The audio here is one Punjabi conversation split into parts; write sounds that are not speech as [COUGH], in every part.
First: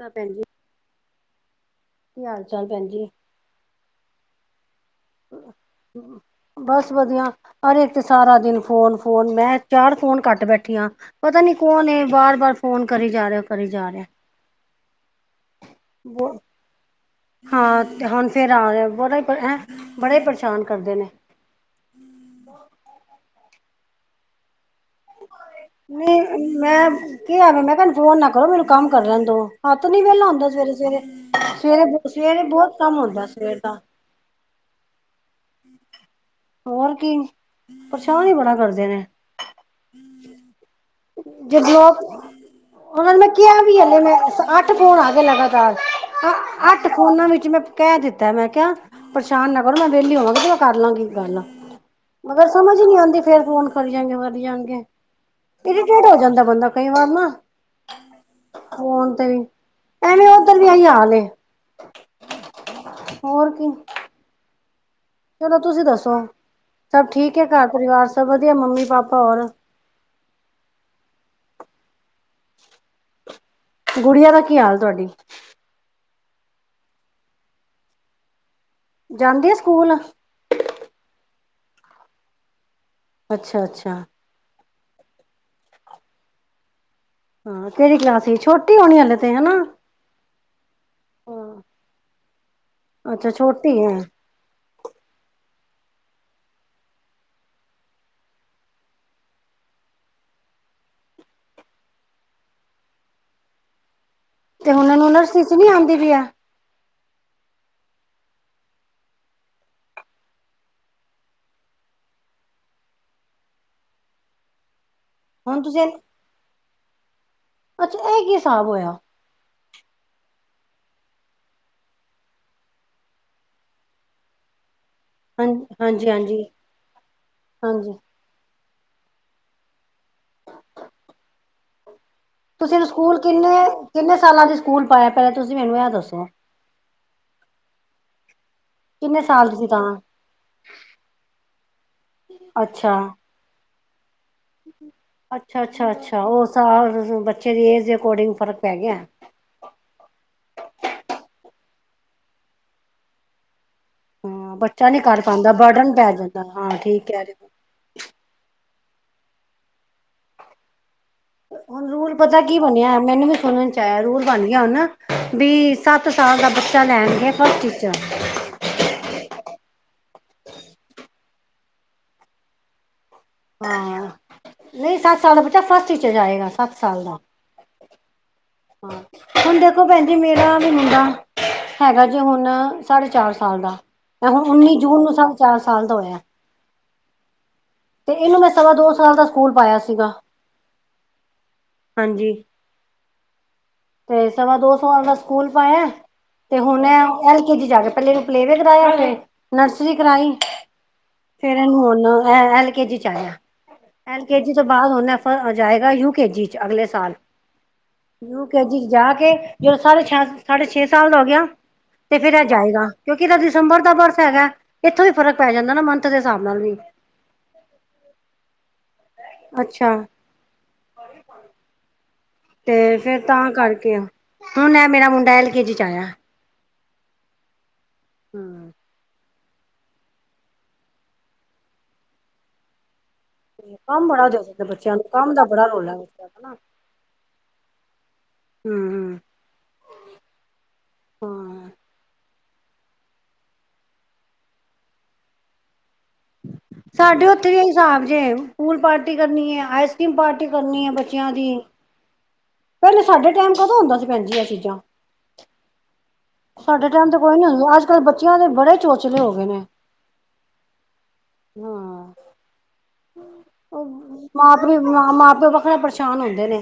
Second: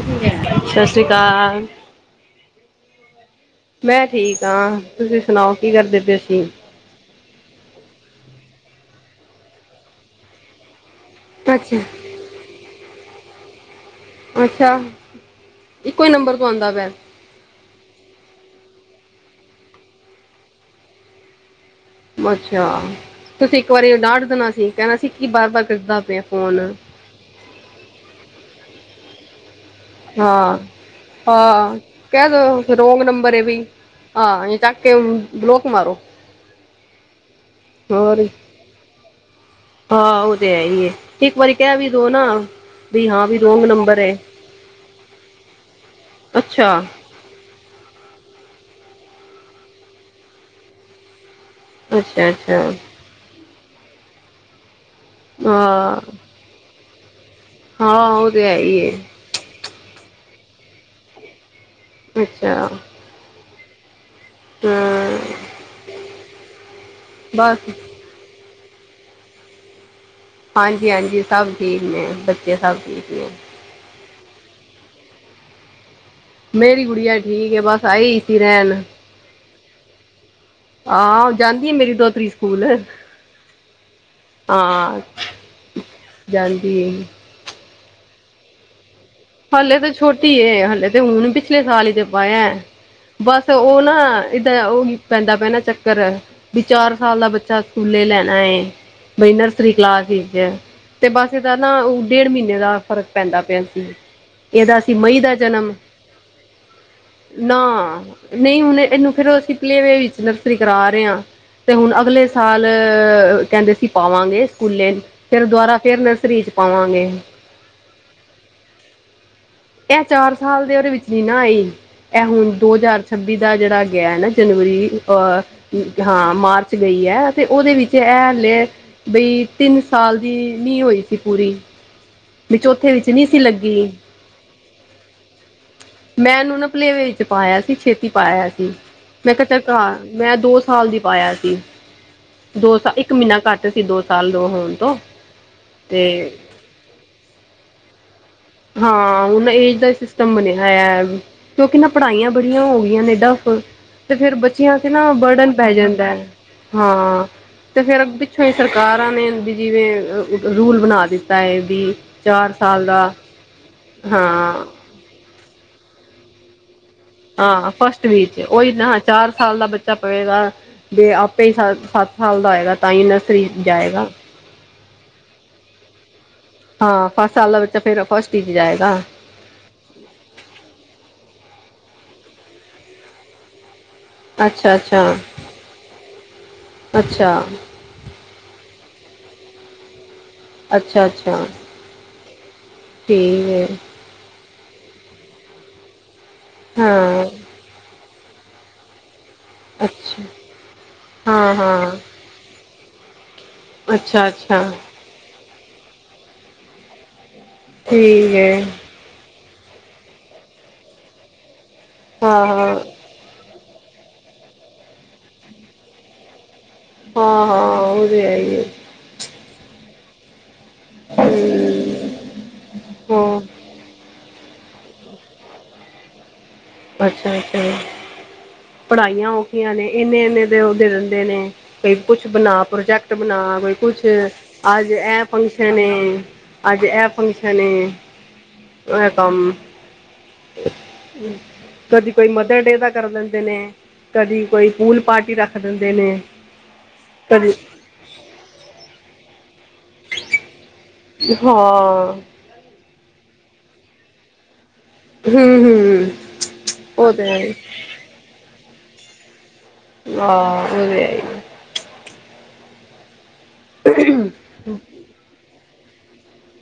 ਭੈਣ ਜੀ ਸਤਿ ਸ਼੍ਰੀ ਅਕਾਲ। ਕੀ ਹਾਲ-ਚਾਲ ਭੈਣਜੀ। ਤਾਂ ਬਸ ਵਧੀਆ, ਅਰੇ ਇੱਕ ਤੇ ਸਾਰਾ ਦਿਨ ਫੋਨ-ਫੋ ਫੋਨ ਮੈਂ ਚਾਰ ਫੋਨ ਘੱਟ ਬੈਠੀ ਆਂ, ਪਤਾ ਨੀ ਅੱਛਾ ਕੌਣ ਏ ਬਾਰ-ਬਾਰ ਫੋਨ ਕਰੀ ਜਾ ਰਿਆ। ਕਰੀ ਜਾ ਰਿਹਾ ਹੈ। ਅੱਛਾ, ਇੱਕੋ ਹੀ ਰਿਹਾ। ਨੰਬਰ ਤੋਂ ਆਂਦਾ ਪਿਆ ਐ। ਹਾਂ ਤੇ ਹੁਣ ਫਿਰ ਆ ਰੇਹਾ, ਬੜਾ ਹੀ ਹੈਂ ਬੜੇ ਹੀ ਪਰੇਸ਼ਾਨ ਕਰਦੇ ਨੇ। ਅੱਛਾ, ਤੁਸੀਂ ਇੱਕ ਵਾਰੀ ਡਾਂਟ ਦੇਣਾ ਸੀ। ਕਹਿਣਾ ਸੀ ਕਿ ਬਾਰ ਬਾਰ ਕਰਦਾ ਪਿਆ ਨਹੀਂ ਫੋਨ ਮੈਂ ਕੀ ਐਵੇ ਮੈਂ ਕਿਹਾ ਫੋਨ ਨਾ ਕਰੋ ਮੈਨੂੰ ਕੰਮ ਕਰ ਲੈਣ ਦੋ। ਹੱਥ ਨੀ ਵਿਹਲਾ ਆਉਂਦਾ ਹਾਂ ਸਵੇਰੇ-ਸਵੇਰੇ, ਹਾਂ ਕਹਿ ਸਵੇਰੇ-ਸਵੇਰੇ ਦੋ ਬਹੁਤ ਕੰਮ ਰੋਂਗ ਹੁੰਦਾ ਨੰਬਰ ਹੈ ਸਵੇਰ ਬਈ ਦਾ। ਹਾਂ, ਇਹਨੂੰ ਚੱਕ ਕੇ ਬਲੋਕ ਮਾਰੋ। ਹੋਰ ਕੀ ਪਰੇਸ਼ਾਨ ਹੋਰ ਹੀ ਬੜਾ ਕਰਦੇ ਨੇ। ਹਾਂ ਉਹ ਤੇ ਹੈ ਹੀ ਏ, ਇੱਕ ਵਾਰੀ ਜੇ ਕਹ ਵੀ ਬਲੋਕ ਦੋ ਨਾ। ਵੀ ਉਹਨਾਂ ਨੂੰ ਹਾਂ ਮੈਂ ਕਿਹਾ ਰੋਂਗ ਵੀ ਨੰਬਰ ਹਲੇ, ਹੈ ਮੈਂ ਅੱਠ ਫੋਨ ਆ ਗਏ ਲਗਾਤਾਰ। ਅੱਛਾ ਅੱਠ ਫੋਨਾ ਵਿੱਚ ਮੈਂ ਕਹਿ ਦਿੱਤਾ ਮੈਂ ਕਿਹਾ ਪਰੇਸ਼ਾਨ ਨਾ ਕਰੋ ਮੈਂ ਵਿਹਲੀ ਹੋਵਾਂਗੀ ਤੇ ਮੈਂ ਕਰ ਲਾਂਗੀ ਗੱਲ, ਅੱਛਾ ਮਗਰ ਅੱਛਾ ਸਮਝ ਨੀ ਆਦੀ ਫੇਰ ਫੋਨ ਕਰੀ ਜਾਣਗੇ, ਕਰੀ ਜਾਣਗੇ ਹਾਂ ਇਰੀਟੇਟ ਹੋ ਜਾਂਦਾ ਬੰਦਾ ਕਈ ਵਾਰ ਨਾ ਹਾਂ ਉਹ ਤੇ ਹੈ ਹੀ ਹੈ ਫੋਣ ਤੇ ਵੀ ਐਵੇਂ ਉੱਧਰ ਵੀ ਏਹੀ ਹਾਲ ਏ। ਅੱਛਾ। ਹੋਰ ਕੀ। ਹੂੰ। ਚਲੋ ਤੁਸੀਂ ਦੱਸੋ ਸਭ ਠੀਕ ਹੈ ਬਸ ਘਰ-ਪਰਿਵਾਰ ਸਭ ਵਧੀ ਆ ਮੰਮੀ-ਪਾਪਾ ਹੋਰ ਹਾਂਜੀ-ਹਾਂਜੀ ਸਭ ਠੀਕ ਨੇ, ਬੱਚੇ ਸਭ ਠੀਕ ਨੇ। ਗੁੜੀਆਂ ਦਾ ਕੀ ਹਾਲ ਤੁਹਾਡੀ। ਮੇਰੀ ਗੁੜੀਆ ਠੀਕ ਏ ਬਸ, ਆਈ ਹੀ ਸੀ ਰਹਿਣ। ਜਾਂਦੀ ਏ ਸਕੂਲ। ਹਾਂ ਜਾਂਦੀ ਏ ਮੇਰੀ ਦੋਤਰੀ ਸਕੂਲ। ਅੱਛਾ-ਅੱਛਾ। ਹਾਂ ਜਾਂਦੀ ਏ। ਕੇਹੜੀ ਕਲਾਸ ਸੀ ਛੋਟੀ ਹੋਣੀ ਹੱਲੇ ਤਾਂ ਹਲੇ ਤਾਂ ਛੋਟੀ ਏ ਹਲੇ ਤੇ ਹੁਣ ਪਿਛਲੇ ਸਾਲ ਹੀ ਤੇ ਪਾਇਆ । ਅੱਛਾ ਬਸ ਛੋਟੀ ਉਹ ਨਾ ਹੈ ਏਦਾਂ ਉਹਹੀ ਪੈਂਦਾ ਪੈਣਾ ਚੱਕ- ਵੀ ਚਾਰ ਸਾਲ ਦਾ ਬੱਚਾ ਸਕੂਲੇ ਲੈਣਾ ਬਈ ਨਰਸਰੀ ਕਲਾਸ ਵਿੱਚ ਤੇ ਬਸ ਇਹਦਾ ਨਾ ਉਹ ਡੇਢ ਮਹੀਨੇ ਦਾ ਫ਼ਰਕ ਪੈਂਦਾ ਪਿਆ ਸੀ। ਤੇ ਇਹਦਾ ਹੁਣ ਸੀ ਇਹਨੂੰ ਮਈਦਾ ਨਰਸਰੀ ਚ ਨੀ ਜਨਮ ਆਉਂਦੀ ਪਈ ਆ ਨਾ- ਨਹੀਂ ਹੁਣ ਇਹਨੂੰ ਫੇਰ ਅਸੀਂ ਪਲੇਵੇ ਵਿੱਚ ਨਰਸਰੀ ਕਰਾ ਰਹੇ ਹਾਂ- ਤੇ ਹੁਣ ਅਗਲੇ ਸਾਲ ਕਹਿੰਦੇ ਸੀ ਪਾਵਾਂਗੇ ਸਕੂਲੇ- ਫਿਰ ਹੁਣ ਦੁਬਾਰਾ ਤੁਸੀਂ ਫੇਿਰ ਨਰਸਰੀ ਚ ਪਾਵਾਂਗੇ- ਅੱਛਾ ਇਹ ਕੀ ਹਿਸਾਬ ਹੋਇਆ? ਇਹ ਚਾਰ ਸਾਲ ਦੇ ਉਹਦੇ ਵਿੱਚ ਨ ਨਾ ਆਈ ਇਹ ਹੁਣ ਦੋ ਹਜ਼ਾਰ ਛੱਬੀ ਦਾ ਜਿਹੜਾ ਗਿਆ ਹੈ ਨਾ ਜਨਵਰੀ- ਹਾਂ ਅਹ ਹਾਂਜੀ ਹਾਂ ਹਾਂਜੀ ਮਾਰਚ ਗਈ ਐ‌ ਤੇ ਉਹਦੇ ਹਾਂਜੀ ਵਿੱਚ ਇਹ ਹੱਲੇ- ਬਈ ਤਿੰਨ ਸਾਲ ਦੀ ਨਹੀ ਹੋਈ ਸੀ ਪੂਰੀ- ਵੀ ਤੁਸੀਂ ਇਹਨੂੰ ਚੌਥੇ ਵਿੱਚ ਸਕੂਲ ਨਹੀਂ ਸੀ ਕਿੰਨੇ ਲੱਗੀ ਕਿੰਨੇ ਸਾਲਾਂ ਦੇ ਸਕੂਲ ਪਾਇਆ ਪਹਿਲਾਂ ਤੁਸੀਂ ਮੈਨੂੰ ਇਹ ਦੱਸੋ ਮੈਂ ਇਹਨੂੰ ਨਾ ਪਲੇ੍ਹਵੇ ਵਿੱਚ ਪਾਇਆ ਸੀ। ਛੇਤੀ ਪਾਇਆ ਸੀ ਕਿੰਨੇ ਮੈਂ ਸਾਲ ਦੀ ਸੀ ਤਾਂ ਕਤਰਕਾਰ ਮੈਂ ਦੋ ਸਾਲ ਦੀ ਪਾਇਆ ਸੀ- ਦੋ ਸਾ ਇੱਕ ਮਹੀਨਾ ਘੱਟ- ਸੀ ਦੋ ਸਾਲ ਦੋ ਹੋਣ ਤੋਂ ਤੇ ਅੱਛਾ-ਅੱਛਾ-ਅੱਛਾ ਉਹ ਸ ਬੱਚੇ ਦੀ ਏਜ ਦੇ ਅਕੋਰਡਿੰਗ- ਫ਼ਰਕ ਪੈ ਗਿਆ ਹਾਂ ਹੁਣ ਏਜ ਦਾ ਸਿਸਟਮ ਬਣਿਆ ਹੋਇਆ। ਕਿਉਂਕਿ ਨਾ ਪੜ੍ਹਾਈਆਂ ਬੜੀਆਂ ਹੋ ਗਈਆਂ ਨੇ ਟੱਫ ਤੇ ਫੇਰ ਹਾਂ ਬੱਚਿਆਂ ਬੱਚਾ ਤੇ ਨੀ ਨਾ ਕਰ ਬਰਡਨ ਪਾਉਂਦਾ ਪੈ ਜਾਂਦਾ ਹੈ ਠੀਕ ਹੈ ਹਾਂ ਤੇ ਫੇਰ ਪਿੱਛੋਂ ਹੀ- ਸਰਕਾਰਾਂ ਨੇ ਵੀ ਜਿਵੇਂ ਰੂਲ ਬਣਾ ਦਿੱਤਾ ਹੈ ਵੀ ਚਾਰ ਸਾਲ ਦਾ- ਸੁਣਣ ਚ ਆਯਾ ਰੂਲ ਬਣ ਗਿਆ ਹਾਂ ਹੁਣ ਬੀ ਸੱਤ ਸਾਲ ਦਾ ਬੱਚਾ- ਲੈਣਗੇ ਹਾਂ ਫਸਟ ਟੀਚਰ ਵੀਕ ਚ ਉਹੀ ਨਾ ਚਾਰ ਸਾਲ ਦਾ ਬੱਚਾ ਪਵੇਗਾ ਜੇ ਆਪ- ਸੱਤ ਸਾਲ ਦਾ ਹੋਏਗਾ ਤਾਂ ਹੀ ਨਰਸਰੀ ਜਾਏਗਾ। ਹਾਂ ਨਹੀਂ ਸੱਤ ਸਾਲ ਦਾ ਬੱਚਾ ਫਸਟ ਇਚ ਜਾਏਗਾ ਸੱਤ ਸਾਲ ਹਾਂ ਦਾ ਫਸਟ ਸਾਲ ਬੱਚਾ ਫਿਰ ਫਸਟ ਵਿੱਚ ਜਾਏਗਾ ਹਾਂ ਹੁਣ ਦੇਖੋ ਪੈਣਜੀ ਮੇਰਾ ਵੀ ਮੁੰਡਾ- ਹੈਗਾ ਜੇ ਹੁਣ ਸਾਢੇ ਚਾਰ ਸਾਲ ਦਾ ਮ ਹੁਣ ਉੱਨੀ ਅੱਛਾ ਅੱਛਾ ਜੂਨ ਨੂੰ ਸਾਡੇ ਚਾਰ ਸਾਲ ਦਾ ਹੋਇਆ ਅੱਛਾ ਤੇ ਇਹਨੂੰ ਮੈਂ ਸਵਾ ਦੋ ਸਾ- ਸਾਲ ਦਾ ਸਕੂਲ ਪਾਇਆ ਸੀਗਾ- ਅੱਛਾ-ਅੱਛਾ ਹਾਂਜੀ ਠੀਕ ਏ। ਤੇ ਸਵਾ ਦੋ ਸਾਲ ਦਾ ਸਕੂਲ ਪਾਇਆ ਤੇ ਹੁਣ ਹਾਂ ਐਲ ਕੇ ਜੀ ਜਾ ਕੇ- ਪਹਿਲੇ ਨੂੰ ਪਲੇਅ ਵੇਅ ਕਰਾਇਆ ਹਲੇ। ਨਰਸਰੀ ਅੱਛਾ ਕਰਾਈ ਹਾਂ ਫੇਰ ਇਹਨੂੰ ਹਾਂ ਹੁਣ ਐਲ ਕੇ ਜੀ ਚ ਆਇਆ- ਐਲ ਅੱਛਾ ਕੇ ਜੀ ਅੱਛਾ ਤੋਂ ਬਾਅਦ ਹੁਣ ਜਾਏਗਾ ਯੂਕੇ ਜੀ ਚ ਅਗਲੇ ਸਾਲ ਠੀਕ ਯੂ ਏ। ਕੇ ਜੀ ਜਾ ਕੇ ਜਦ ਸਾਢੇ ਛੇ ਸਾਢੇ ਛੇ ਸਾਲ ਦਾ ਹੋ ਗਿਆ। ਤੇ ਫੇਰ ਆ ਹਾਂ ਹਾਂ ਜਾਏਗਾ ਕਿਉਂਕਿ ਇਹਨਾਂ ਦੀ- ਦਸੰਬਰ ਦਾ ਬਰਥ ਹੈਗਾ ਇੱਥੋਂ ਵੀ ਫਰਕ ਪੈ ਜਾਂਦਾ ਨਾ ਮੰਥ ਦੇ ਹਿਸਾਬ ਨਾਲ ਵੀ- ਹਾਂ ਹਾਂ, ਉਹ ਤੇ ਹੈ ਹੀ ਐ- ਅੱਛਾ, ਹੂੰ, ਤੇ ਫੇਰ ਹਾਂ ਤਾਂ ਕਰਕੇ ਹੁਣ ਮੇਰਾ ਮੁੰਡਾ ਐਲ ਕੇ ਜੀ ਆਇਆ- ਅੱਛਾ-ਅੱਛਾ ਹੂੰ ਪੜ੍ਹਾਈਆਂ ਨੇ ਇੰਨੇ ਇੰਨੇ ਏਦੇ ਉਹਦੇ ਦਿੰਦੇ ਨੇ ਕੀ ਕੁਛ ਬਣਾ ਪ੍ਰੋਜੈਕਟ- ਬਣਾ ਕੋਈ ਕੁਛ ਕੰਮ ਬੜਾ ਦੇ ਦਿੰਦੇ ਅੱਜ ਬੱਚਿਆਂ ਨੂੰ ਐ ਕੰਮ ਦਾ ਬੜਾ ਫੰਕਸ਼ਨ ਰੋਲਾ ਐ- ਬੱਚਿਆਂ ਦਾ ਨਾ ਅੱਜ ਇਹ ਫੰਕਸ਼ਨ ਏ ਹੂੰ ਕੰਮ- ਹੂੰ, ਹਾਂ ਕਦੀ ਕੋਈ ਮਦਰ ਡੇ ਦਾ ਕਰ ਲੈਂਦੇ ਨੇ ਕਦੀ ਕੋਈ ਪੂਲ ਪਾਰਟੀ ਰੱਖ ਦਿੰਦੇ- ਨੇ ਸਾਡੇ ਉੱਥੇ ਕਦੇ ਵੀ ਏਹੀ ਸਾਬ ਜੇ ਪੂਲ ਪਾਰਟੀ ਕਰਨੀ ਐ ਆਈਸ ਕਰ੍ਰੀਮ ਪਾਰਟੀ ਕਰਨੀ ਐ ਬੱਚੇ- ਹਾਂ, ਪਹਿਲੇ ਸਾਡੇ ਟਾਈਮ ਕਦੋਂ ਹੁੰਦਾ ਸੀ ਭੈਣਜੀ ਇਹ ਚੀਜ਼ਾਂ ਹੂੰ-ਹੂੰ ਸਾਡੇ ਟਾਈਮ ਤੇ ਕੋਈ ਨੀ ਹੁੰਦਾ ਅੱਜ ਕੱਲ੍ਹ ਬੱਚਿਆਂ ਦੇ ਬੜੇ ਚੋਚਲੇ ਹੋ ਗਏ ਨੇ। ਆਹ ਉਹ ਤੇ ਹੈਈ ਏ। ਮਾਂ-ਪਿਓ ਮਾਂ-ਪਿਓ ਵੱਖਰੇ ਪਰੇਸ਼ਾਨ ਹੁੰਦੇ ਨੇ।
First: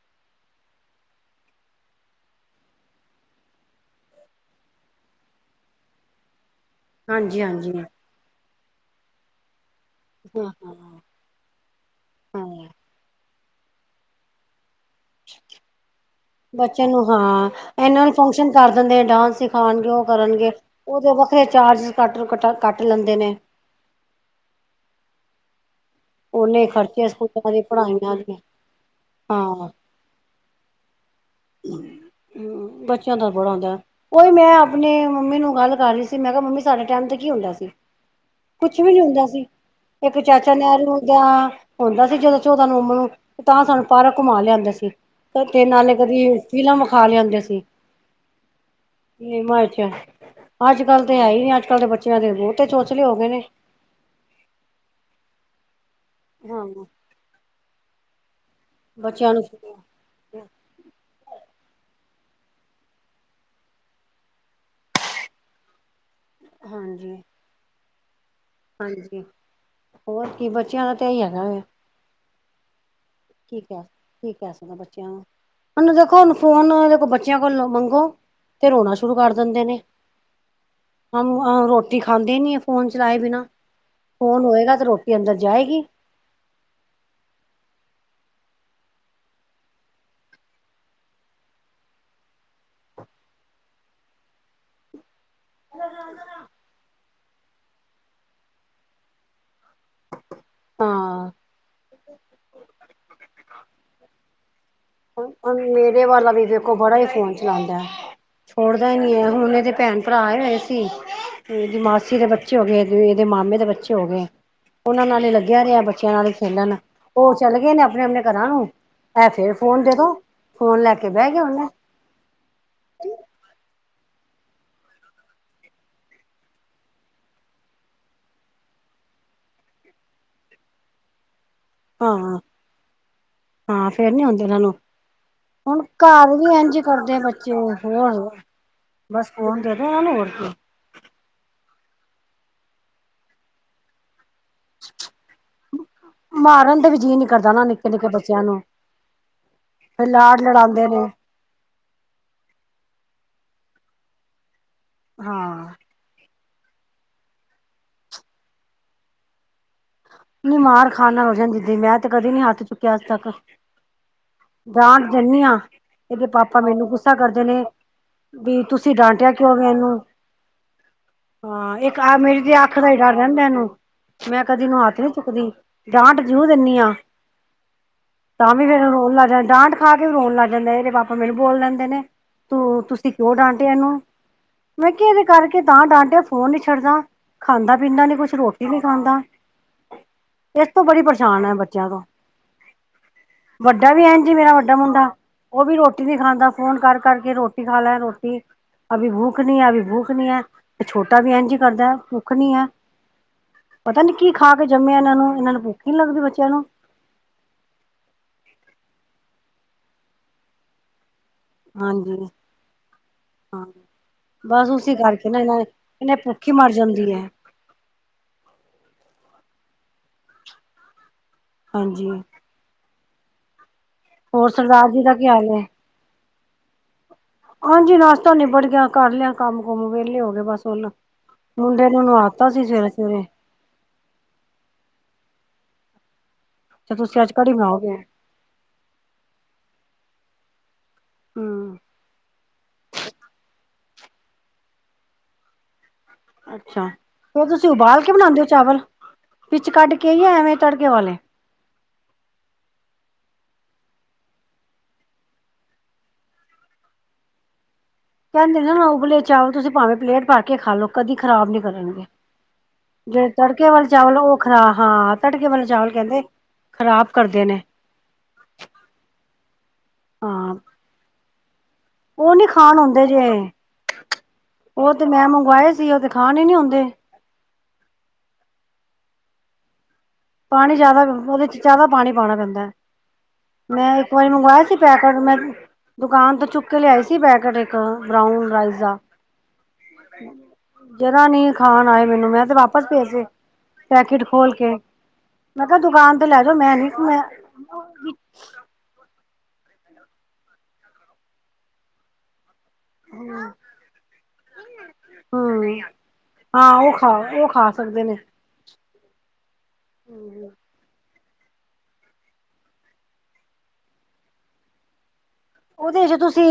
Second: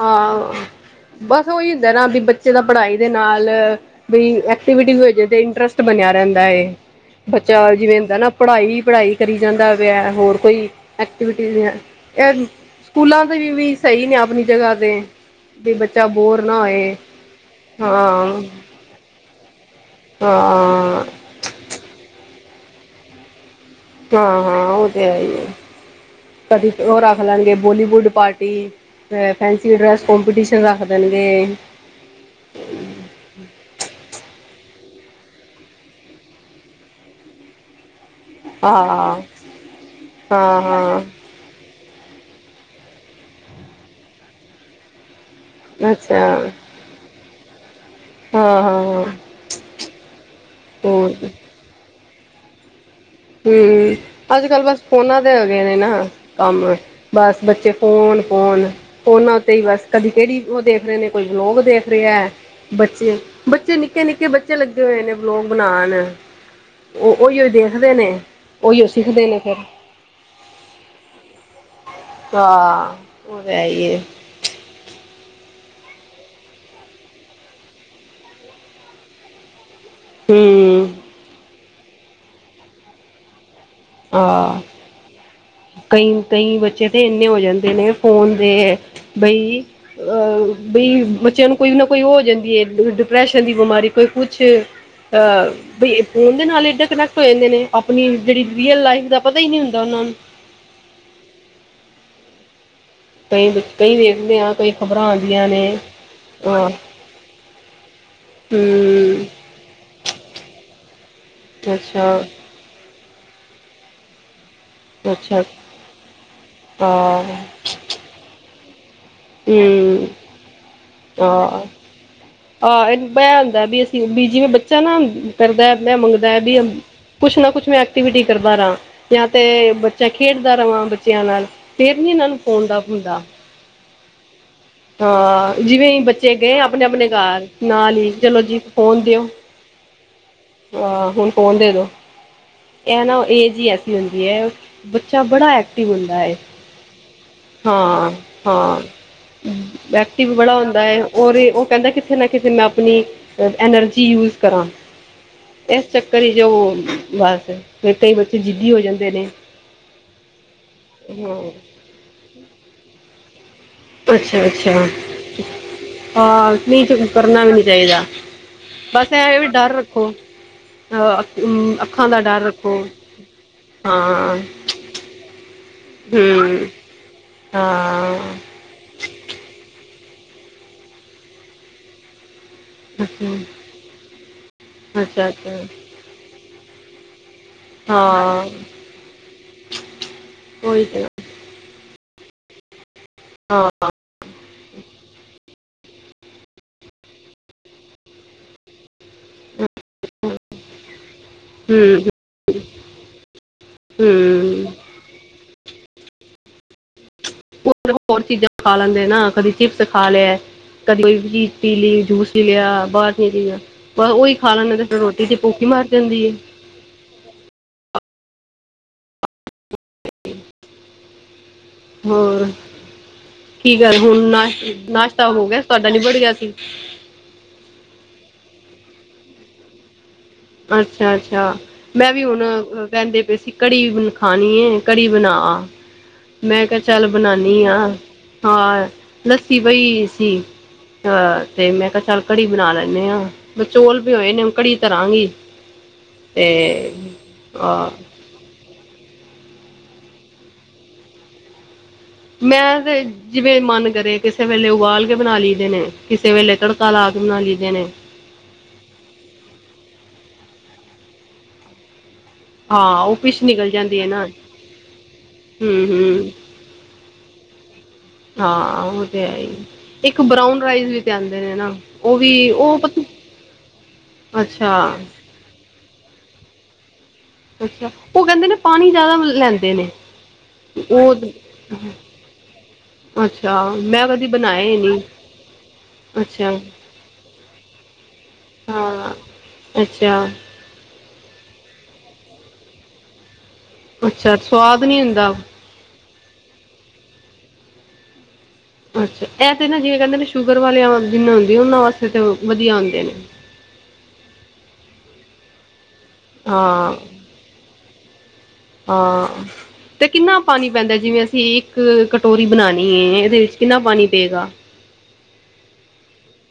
ਆਹ। ਬਸ ਉਹੀ ਹੁੰਦਾ ਨਾ ਬੀ ਬੱਚੇ ਦਾ ਪੜ੍ਹਾਈ ਦੇ ਨਾਲ ਬੀ ਐਕਟੀਵਿਟੀ ਹੋਜੇ ਤੇ ਇੰਟਰਸਟ ਬਣੇ। ਰਹਿੰਦਾ ਐ ਹਾਂਜੀ ਬੱਚਾ ਹਾਂਜੀ ਦਾ ਜਿਵੇਂ ਹੁੰਦਾ ਨਾ ਪੜ੍ਹਾਈ-ਪੜ੍ਹਾਈ ਕਰੀ ਜਾਂਦਾ। ਹੋਰ ਹਾਂ ਕੋਈ ਹਾਂ ਐਕਟੀਵਿਟੀ ਇਹ ਹਾਂ ਸਕੂਲਾਂ ਦੇ ਵੀ ਸਹੀ ਨੇ ਆਪਣੀ ਜਗ੍ਹਾ ਤੇ ਵੀ ਬੱਚਾ ਬੋਰ ਨਾ ਬੱਚਿਆਂ ਹੋਏ ਨੂੰ ਹਾਂ ਇਹਨਾਂ ਨੂੰ ਹਾਂ ਫੰਕਸ਼ਨ ਕਰ ਦਿੰਦੇ ਆ ਡਾਂਸ ਖਾਣਗੇ ਉਹ ਕਰਨਗੇ ਹਾਂ ਉਹਦੇ ਵੱਖਰੇ ਚਾਰਜ ਕੱਟ ਕੱਟ ਕੱਟ ਲੈਂਦੇ ਨੇ। ਹਾਂ-ਹਾਂ, ਉਹ ਤੇ ਹੈ ਹੀ ਆ। ਓਨੇ ਕਦੇ ਉਹ ਖਰਚੇ ਰੱਖ ਸਕੂਲਾਂ ਲੈਣਗੇ ਦੇ ਬੋਲੀਵੁੱਡ ਪੜ੍ਹਾਈਆਂ ਦੇ ਪਾਰਟੀ ਹਾਂ ਫੈਸੀ ਡਰੈਸ ਕਪੀਟੀਸ਼ਨ ਰੱਖਦੇ ਨੇ। [UNINTELLIGIBLE] ਹੂੰ, ਬੱਚਿਆਂ ਦਾ ਬੜਾ ਹੁੰਦਾ ਉਹੀ ਮੈਂ ਆਪਣੇ ਮੰਮੀ ਨੂੰ ਗੱਲ ਕਰ ਰਹੀ ਸੀ ਮੈਂ ਕਿਹਾ ਮੰਮੀ ਸਾਡੇ ਟਾਈਮ ਤੇ ਕੀ ਹੁੰਦਾ ਸੀ। ਕੁਛ ਹਾਂ ਵੀ ਨੀ ਹਾਂ ਹੁੰਦਾ ਸੀ ਇੱਕ ਚਾਚਾ ਨਹਿਰੂ ਹਾਂ ਦਾ ਹੁੰਦਾ ਸੀ ਜਦੋਂ ਚੌਦਾਂ ਨਵੰਬਰ ਨੂੰ ਤਾਂ ਸਾਨੂੰ ਪਾਰਾਂ ਘੁੰਮਾ ਲਿਆਂਦਾ ਸੀ ਤੇ ਤੇ ਨਾਲੇ ਅੱਛਾ ਕਦੀ ਫਿਲਮ ਵਿਖਾ ਲਿਆਂਦੇ ਸੀ। ਹਾਂ ਹਾਂ ਹੋਰ ਫਿਲਮਾਂ ਵਿੱਚ ਅੱਜ ਕੱਲ੍ਹ ਤੇ ਹੈ ਹੀ ਨੀ ਅੱਜ ਕੱਲ ਦੇ ਬੱਚਿਆਂ ਦੇ ਬਹੁਤੇ ਚੋਚ ਹੂੰ, ਅੱਜ ਕੱਲ ਬਸ ਫੋਨਾਂ ਦੇ ਹੈਗੇ ਨੇ ਨਾ ਕੰਮ ਹਾਂ ਬਸ ਬੱਚੇ ਫੋਨ-ਫੋਨ ਬੱਚਿਆਂ ਫੋਨਾਂ ਨੂੰ ਉੱਤੇ ਹੀ ਬਸ ਕਦੀ ਕਿਹੜੀ ਉਹ ਦੇਖ ਰਹੇ ਨੇ ਕੋਈ ਬਲੋਕ ਦੇਖ ਹਾਂ, ਬੱਚੇ-ਬੱਚੇ ਨਿੱਕੇ ਨਿੱਕੇ ਬੱਚੇ ਲੱਗੇ ਹੋਏ ਨੇ ਬਲੋਗ ਬਣਾਣ ਹਾਂਜੀ, ਰਹਿੰਦੇ ਨੇ ਉਹੀਓ ਹਾਂਜੀ, ਸਿੱਖਦੇ ਨੇ ਫਿਰ ਹੋਰ ਕੀ ਬੱਚਿਆਂ ਦਾ ਤੇ ਇਹੀ ਹੈਗਾ ਵੈ। ਆ, ਠੀਕ ਆ ਕੀ ਕਹਿ ਸਕਦਾ ਆ ਬੱਚਿਆਂ ਨੂੰ [INAUDIBLE] ਉਹਨੂੰ ਦੇਖੋ ਹੁਣ ਫੋਨ ਦੇਖੋ ਬੱਚਿਆਂ ਕੋਲ ਮੰਗੋ ਤੇ ਰੋਣਾ ਸ਼ੁਰੂ ਕਰ ਦਿੰਦੇ ਨੇ। ਹਮ ਹੂੰ, ਆਹ ਰੋਟੀ ਖਾਂਦੇ ਨੀ ਆ ਫੋਨ ਚਲਾਏ ਬਿਨਾਂ ਫੋਨ ਹਾਂ ਹੋਏਗਾ ਤੇ ਰੋਟੀ ਅੰਦਰ ਜਾਏਗੀ। ਕਈ -ਕਈ ਬੱਚੇ ਤੇ ਇੰਨੇ ਹੋ ਜਾਂਦੇ ਨੇ। ਹੋਣ ਦੇ ਬਈ ਅਹ ਬਈ ਬੱਚਿਆਂ ਨੂੰ ਕੋਈ ਨਾ ਕੋਈ ਹੋ ਜਾਂਦੀ ਏ। ਡਿਪਰੈਸ਼ਨ ਦੀ ਬਿਮਾਰੀ ਕੋਈ ਕੁਛ ਅ ਬੀ ਫੋਨ ਦੇ ਨਾਲ ਏਡਾ ਕਨੈਕ ਦੇ ਨੇ ਆਪਣੀ ਜਿਹੜੀ ਰੀਅਲ ਲਾਈਫ ਦਾ ਪਤਾ ਹੀ ਨਹੀਂ ਹੁੰਦਾ ਉਹਨਾਂ ਨੂੰ ਹਾਂ ਕਈ ਕਈ ਵੇਖਦੇ ਆ ਕਈ ਖ਼ਬਰਾਂ ਆਉਂਦੀਆਂ ਨੇ ਮੇਰੇ ਵਾਲਾ ਵੀ ਹਾਂ ਵੇਖੋ ਬੜਾ ਫੋਨ ਚਲਾਂਦਾ। ਛੋੜਦਾ ਹੀ ਨ ਹਮ ਹੈ ਹੁਣ ਉਹ ਦੇ ਭੈਣ ਭਰਾ ਹੋਏ ਸੀ ਇਹਦੀ ਮਾਸੀ ਅੱਛਾ ਦੇ ਬੱਚੇ ਹੋ ਗਏ। ਇਹਦੇ ਮਾਮੇ ਦੇ ਬੱਚੇ ਹੋ ਗਏ ਉਹਨਾਂ ਨਾਲ ਹੀ ਲੱ ਅੱਛਾ ਰਿਹਾ ਬੱਚਿਆਂ ਨਾਲ ਹੀ ਖੇਲਣ ਹਾਂ ਉਹ ਚਲੇ ਗਏ ਨੇ ਆਪਣੇ -ਆਪਣੇ ਘਰਾਂ ਨੂੰ ਇਹ ਫੇਰ ਫੋਨ ਦੇ ਹੂੰ ਦੋ ਫੋਨ ਲੈ ਕੇ ਬਹਿ ਗਿਆ ਆਹ- ਉਹਨੇ ਆਹ ਇਹਨੂੰ ਪਿਆ ਹੁੰਦਾ ਵੀ ਬ ਜਿਵੇਂ ਬੱਚਾ ਨਾ ਕਰਦਾ ਮੈਂ ਮੰਗਦਾ ਹੈ ਬੀ ਕੁਛ ਨਾ ਕੁਛ ਮੈਂ ਐਕਟੀਵਿਟੀ ਕਰਦਾ ਰਹਾਂ ਜਾਂ ਤੇ ਬੱਚਾ ਖੇਡਦਾ ਰਵਾਂ ਬੱਚਿਆਂ ਨਾਲ ਫਿਰ ਨੀ ਇਹਨਾਂ ਨੂੰ ਹਾਂ। ਫੋਨ ਦਾ ਹੁੰਦਾ। ਹਾਂ ਫੇਰ ਨੀ ਹੁੰਦੇ ਇਹਨਾਂ ਨੂੰ ਹਾਂ ਹੁਣ ਜਿਵੇਂ ਹੀ ਬੱਚੇ ਘਰ ਵੀ ਗਏ ਇੰਝ ਆਪਣੇ ਆਪਣੇ ਕਰਦੇ ਆ ਘਰ ਬੱਚੇ ਨਾਲ ਹੀ ਹੋਰ ਚਲੋ ਜੀ ਫੋਨ ਦਿਓ ਬਸ ਫੋਨ ਦੇ ਦੇ ਹਾਂ ਹੁਣ ਫੋਨ ਦੇ ਦੋ ਇਹ ਨਾ ਏਜ ਹੀ ਐਸੀ ਹੁੰਦੀ। ਬੱਚਾ ਬੜਾ ਐਕਟਿਵ ਹੁੰਦਾ ਏ। ਮਾਰਨ ਤੇ ਵੀ ਜੀਅ ਨੀ ਕਰਦਾ ਨਾ ਨਿੱਕੇ ਨਿੱਕੇ ਹਾਂ- ਬੱਚਿਆਂ ਨੂੰ ਹਾਂ ਫਿਰ ਐਕਟਿਵ ਵੀ ਲਾਡ ਬੜਾ ਹੁੰਦਾ ਲੜਾਂਦੇ ਨੇ ਹੈ ਔਰ ਉਹ ਕਹਿੰਦਾ ਕਿਥੇ ਨਾ ਕਿਥੇ ਮੈਂ ਆਪਣੀ ਐਨਰਜੀ ਯੂਜ ਕਰਾਂ ਹਾਂ ਇਸ ਚੱਕਰ ਵਿੱਚ ਉਹ ਬਸ ਫਿਰ ਕਈ ਬੱਚੇ ਜਿੱਦੀ ਹੋ ਜਾਂਦੇ ਨੇ। ਨੀ ਮਾਰ ਖਾਣ ਨਾਲ ਹੋ ਹਾਂ ਜਾਂਣ ਜਿੱਦੀ ਮੈਂ ਤੇ ਕਦੇ ਨੀ ਹੱਥ ਚੁੱਕਿਆ ਅੱਜ-ਤੱਕ। ਅੱਛਾ ਅੱਛਾ ਡਾਂਟ ਦੇਣੀ ਹਾਂ ਇਹਦੇ ਹਾਂ ਪਾਪਾ ਨਹੀਂ ਮੈਨੂੰ ਤੇ ਗੁੱਸਾ ਕਰਦੇ ਕਰਨਾ ਵੀ ਨੇ। ਨਹੀਂ ਚਾਹੀਦਾ ਵੀ ਤੁਸੀਂ ਬਸ ਡਾਂਟਿਆ ਇਹ ਵੀ ਕਿਉ ਵੇ ਡਰ ਇਨੂੰ ਰੱਖੋ ਅ, ਅੱਖ- ਅਮ, ਹਾਂ ਇੱਕ ਅੱਖਾਂ ਆ ਦਾ ਡਰ ਮੇਰੀ ਤੇ ਰੱਖੋ ਅੱਖ ਦਾ ਹੀ ਡਰ ਰਹਿੰਦ ਏਨੂੰ ਹਾਂ ਮੈਂ ਕਦੀ ਏਨੂੰ ਹੱਥ ਨੀ ਚੁੱਕਦੀ। ਡਾਂਟ ਜਰੂਰ ਹੂੰ ਦਿੰਣੀ ਆ ਹਾਂ ਤਾਂ ਵੀ ਫੇਰ ਰੋਣ ਲੱਗ ਜਾਂਦੀ ਡਾਂਟ ਖਾ ਕੇ ਰੋਣ ਲੱਗ ਜਾਂਦੇ ਨੇ ਇਹਦੇ ਪਾਪਾ ਮੈਨੂੰ ਬੋਲ ਦੇਂਦੇ ਨੇ। ਤੂੰ ਤੁਸੀਂ ਕਿਉਂ ਅੱਛਾ ਡਾਂਟਿਆ ਇਹਨੂੰ ਮੈਂ ਕਿਹਾ ਇਹਦੇ ਅੱਛਾ ਕਰਕੇ ਅੱਛਾ ਤਾਂ ਡਾਂਟਿਆ ਫੋਨ ਨੀ ਛੱਡਦਾ। ਖਾਂਦਾ ਪੀਂਦਾ ਨੀ ਕੁੱਛ ਹਾਂ ਰੋਟੀ ਨਹੀਂ ਖਾਂਦਾ। ਇਸ ਤੋਂ ਕੋਈ ਬੜੀ ਤੇ ਪਰੇਸ਼ਾਨ ਹੈ ਬੱਚਿਆਂ ਤੋਂ ਹਾਂ ਵੱਡਾ ਵੀ ਐੰਜ ਹੀ, ਮੇਰਾ ਵੱਡਾ ਮੁੰਡਾ ਉਹ ਵੀ ਰੋ ਟੀ ਨੀ ਖਾਂਦਾ, ਫੋਨ ਕਰ ਕਰਕੇ ਰੋਟੀ ਖਾ ਲੈ ਰੋਟੀ ਅਬੀ ਭੂਖ ਨੀ ਹੈ ਅਬੀ ਭੂਖ ਨੀ ਹੈ, ਤੇ ਛੋਟਾ ਵੀ ਇੰਝੀ ਕਰਦਾ ਹੂੰ ਭੁੱਖ ਨੀ ਹੈ। ਪਤਾ ਨੀ ਕੀ ਖਾ ਹੂੰ ਕੇ ਜੰਮਿਆ ਇਹਨਾਂ ਨੂੰ ਇਹਨਾਂ ਨੂੰ ਭੁੱਖ ਹੀ ਨੀ ਲੱਗਦੀ ਬੱਚਿਆਂ ਨੂੰ ਹੋਰ ਚੀਜ਼ਾਂ ਖਾ ਲੈਂਦੇ ਨਾ ਕਦੀ ਚਿਪਸ ਖਾ ਲਿਆ ਕਦੀ ਕੋਈ ਪੀ ਲਈ ਹਾਂਜੀ ਜੂਸ ਪੀ ਲਿਆ ਬਾਹਰ ਦੀ ਚੀਜਾਂ ਹਾਂ ਬੱਸ ਉਹੀ ਖਾ ਲੈਂਦੇ ਤੇ ਫਿਰ ਰੋਟੀ ਦੀ ਭੂਖ ਹੀ ਮਰ ਜਾਂਦੀ ਏ। ਭੂੱਖ ਈ ਮਰ ਜਾਂਦੀ ਏ। ਹਾਂਜੀ ਹੋਰ ਕੀ ਗੱਲ ਹੁਣ ਹੋਰ ਸਰਦਾਰ ਜੀ ਦਾ ਕੀ ਨਾਸ਼-ਨਾਸ਼ਤਾ ਹੋ ਹਾਲ ਗਿਆ ਹੈ ਸੀ ਤੁਹਾਡਾ ਨੀਬੜ ਗਿਆ ਸੀ। ਤਾ ਨੀਬੜ ਗਿਆ ਕਰ ਲਿਆ ਕੰਮ-ਕੁਮ ਵਿਹਲੇ ਹੋ ਗਏ ਬਸ ਹੁਣ ਅੱਛਾ-ਅੱਛਾ ਮੁੰਡੇ ਨੂੰ ਮੈਂ ਵੀ ਹੁਣ ਨਵਾਤਾ ਸੀ ਸਵੇਰੇ ਕਹਿੰਦੇ ਸਵੇਰੇ ਪਏ ਸੀ ਕੜੀ ਖਾਣੀ ਏ ਕੜੀ ਬਣਾ। ਹ ਮੈਂ ਕਿਹਾ ਤੇ ਚੱਲ ਤੁਸੀਂ ਅੱਜ ਕੜੀ ਬਣਾਣੀ ਆਂ- ਬਣਾਓਗੇ ਆਂ ਲੱਸੀ ਪਈ ਸੀ ਅਹ ਤੇ ਹਮ ਮੈਂ ਕਿਹਾ ਚੱਲ ਕੜੀ ਬਣਾ ਲੈਂਣੇ ਆਂ। ਚੋਲ ਭਿਔਏ ਨੇ ਕੜੀ ਤਰ੍ਹਾਂਗੀ। ਅੱਛਾ ਫਿਰ ਤੁਸੀਂ ਅਹ ਉਬਾਲ ਕੇ ਬਣਾਉਂਦੇ ਹੋ ਚਾਵਲ ਪੀੱਛ ਕੱਢ ਕੇ ਯਾਂ ਐਵੇਂ ਤੜਕੇ ਵਾਲੇ ਮੈਂ ਤੇ ਜਿਵੇਂ ਮਨ ਕਰੇ ਕਿਸੇ ਵੇਲੇ ਉਬਾਲ ਕੇ ਬਣਾ ਲਈ ਦੇ ਨੇ ਕਿਸੇ ਵੇਲੇ ਤੜਕਾ ਲਾ ਕੇ ਬਨਾ ਲਈ ਦੇ ਨੇ। ਕਹਿੰਦੇ ਨੇ ਉਬਲੇ ਚਾਵਲ ਤੁਸੀਂ ਭਾਵੇਂ ਪਲੇਟ ਭਰ ਕੇ ਖਾ ਲਓ ਕਦੀ ਖ਼ਰਾਬ ਨੀ ਕਰਨਗੇ। ਹਾਂ ਉਹ ਜੇੇ ਪਿੱਛ ਤੜਕੇ ਨਿਕਲ ਵਾਲੇ ਜਾਂਦੀ ਹੈ ਚਾਵਲ ਨਾ ਉਹ ਖਰਾ ਹਾਂ ਤੜਕੇ ਵਾਲੇ ਹੂੰ ਚਾਵਲ ਕਹਿੰਦੇ ਹੂੰ ਖ਼ਰਾਬ ਕਰਦੇ ਨੇ। ਹਾਂ ਉਹ ਤੇ ਹੈ ਹੀ, ਇੱਕ ਹਾਂ ਬਰਾਉਨ ਰਾਈਸ ਵੀ ਤੇ ਆਂਦੇ ਨੇ ਨਾ। ਉਹ ਨੀ ਖਾਣ ਹੁੰਦੇ ਜੇ, ਅੱਛਾ ਉਹ ਤੇ ਮੈਂ ਮੰਗਵਾਏ ਸੀ ਉਹ ਤੇ ਖਾਣ ਹੀ ਨੀ ਹੁੰਦੇ। ਅੱਛਾ, ਉਹ ਕਹਿੰਦੇ ਨੇ ਪਾਣੀ ਜਿਆਦਾ ਲੈਂਦੇ ਨੇ। ਪਾਣੀ ਜ਼ਿਆਦਾ ਉਹ ਉਹਦੇ ਚ ਜਾਦਾ ਪਾਣੀ ਪਾਣਾ ਪੈਂਦਾ ਏ। ਅੱਛਾ ਮੈਂ ਇੱਕ ਕਦੀ ਵਾਰੀ ਮੰਗਵਾਇਆ ਬਣਾਏ ਸੀ ਨਹੀਂ ਪੈਕਟ ਮੈਂ ਦੁਕਾਨ ਤੋਂ ਅੱਛਾ ਚੁੱਕ ਕੇ ਲੀਏ ਸੀ ਪੈਕੇਟ ਇੱਕ ਬਰਾਊਨ ਰਾਈਸ ਦਾ। ਹਾਂ ਅੱਛਾ। ਜਰਾਂ ਨੀ ਖਾਣ ਆਏ ਮੈਨੂੰ, ਮੈਂ ਤੇ ਵਾਪਸ ਭੇੇਜਤੇ ਪੈਕੇਟ ਅੱਛਾ ਖੋਲ ਕੇ। ਸਵਾਦ ਨਹੀਂ ਹੁੰਦਾ ਮੈਂ ਕਿਹਾ ਦੁਕਾਨ ਤੇ ਲੈਜੋ ਮੈਂ ਨੀ ਮੈਂ ਇਹ ਤੇ ਨਾ ਜਿਵੇ ਕਹਿੰਦੇ ਸ਼ੂਗਰ ਵਾਲਿਆਂ ਜਿੰਨੂ ਹੁੰਦੀ ਏ ਉਹਨਾ ਵਾਸਤੇ ਵਧੀਆ ਹੁੰਦੇ ਨੇ। [INAUDIBLE] ਹਮ, ਹਾਂ ਉਹ ਖਾ ਉਹ ਖਾ ਸਕਦੇ ਨੇ। ਹਾਂ, ਤੇ ਕਿੰਨਾ ਪਾਣੀ ਪੈਂਦਾ ਜਿਵੇਂ ਅ ਸੀ ਇੱਕ ਕਟੋਰੀ ਬਣਾਣੀ ਏ, ਇਹਦੇ ਵਿੱਚ ਕਿੰਨਾ ਪਾਣੀ ਪਏਗਾ। ਉਹਦੇ ਚ ਤੁਸੀਂ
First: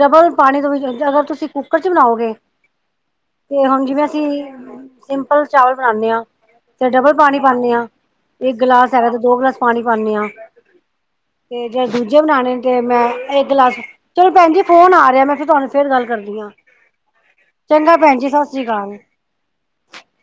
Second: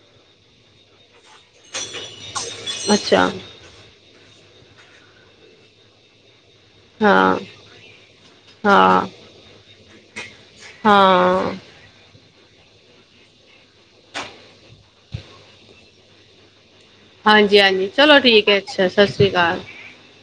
ਡਬਲ ਪਾਣੀ ਤੋਂ ਵੀ ਅਗਰ ਤੁਸੀਂ ਤੁਸੀਂ ਕੁੱਕਰ ਚ ਬਣਾਓਗੇ ਅੱਛਾ ਤੇ ਹੁਣ ਜਿਵੇਂ ਅਸੀਂ ਸਿੰਪਲ ਚਾਵਲ ਬਣਾਣੇ ਆਂ 'ਤੇ ਡਬਲ ਪਾਣੀ ਹਾਂ ਪਾਨੇ ਆਂ, ਇੱਕ ਗਿਲਾਸ ਹਾਂ ਹੈਗਾ ਤੇ ਦੋ ਗਿਲਾਸ, ਪਾਣੀ ਪਾਨੇ ਆਂ। ਹਾਂ! ਜੇ ਬਣਾਣੇ ਤੇ, ''ਮੈਂ ਇੱਕ ਗਲਾਸ! ਚਲੋ ਭੈਣ ਜੀ, ਫੋਨ ਆ ਰਿਹਾ, ''ਮੈਂ ਫਿਰ ਤੁਹਾਨੂੰ ਫੇਰ ਗੱਲ ਕਰਦੀ ਆਂ । ਹਾਂਜੀ-ਹਾਂਜੀ, ਚਲੋ ਠੀਕ ਹੈ । ਅੱਛਾ! ਅਕਾਲ ਸਤਿ ਸ੍ਰੀ ਅਕਾਲ ।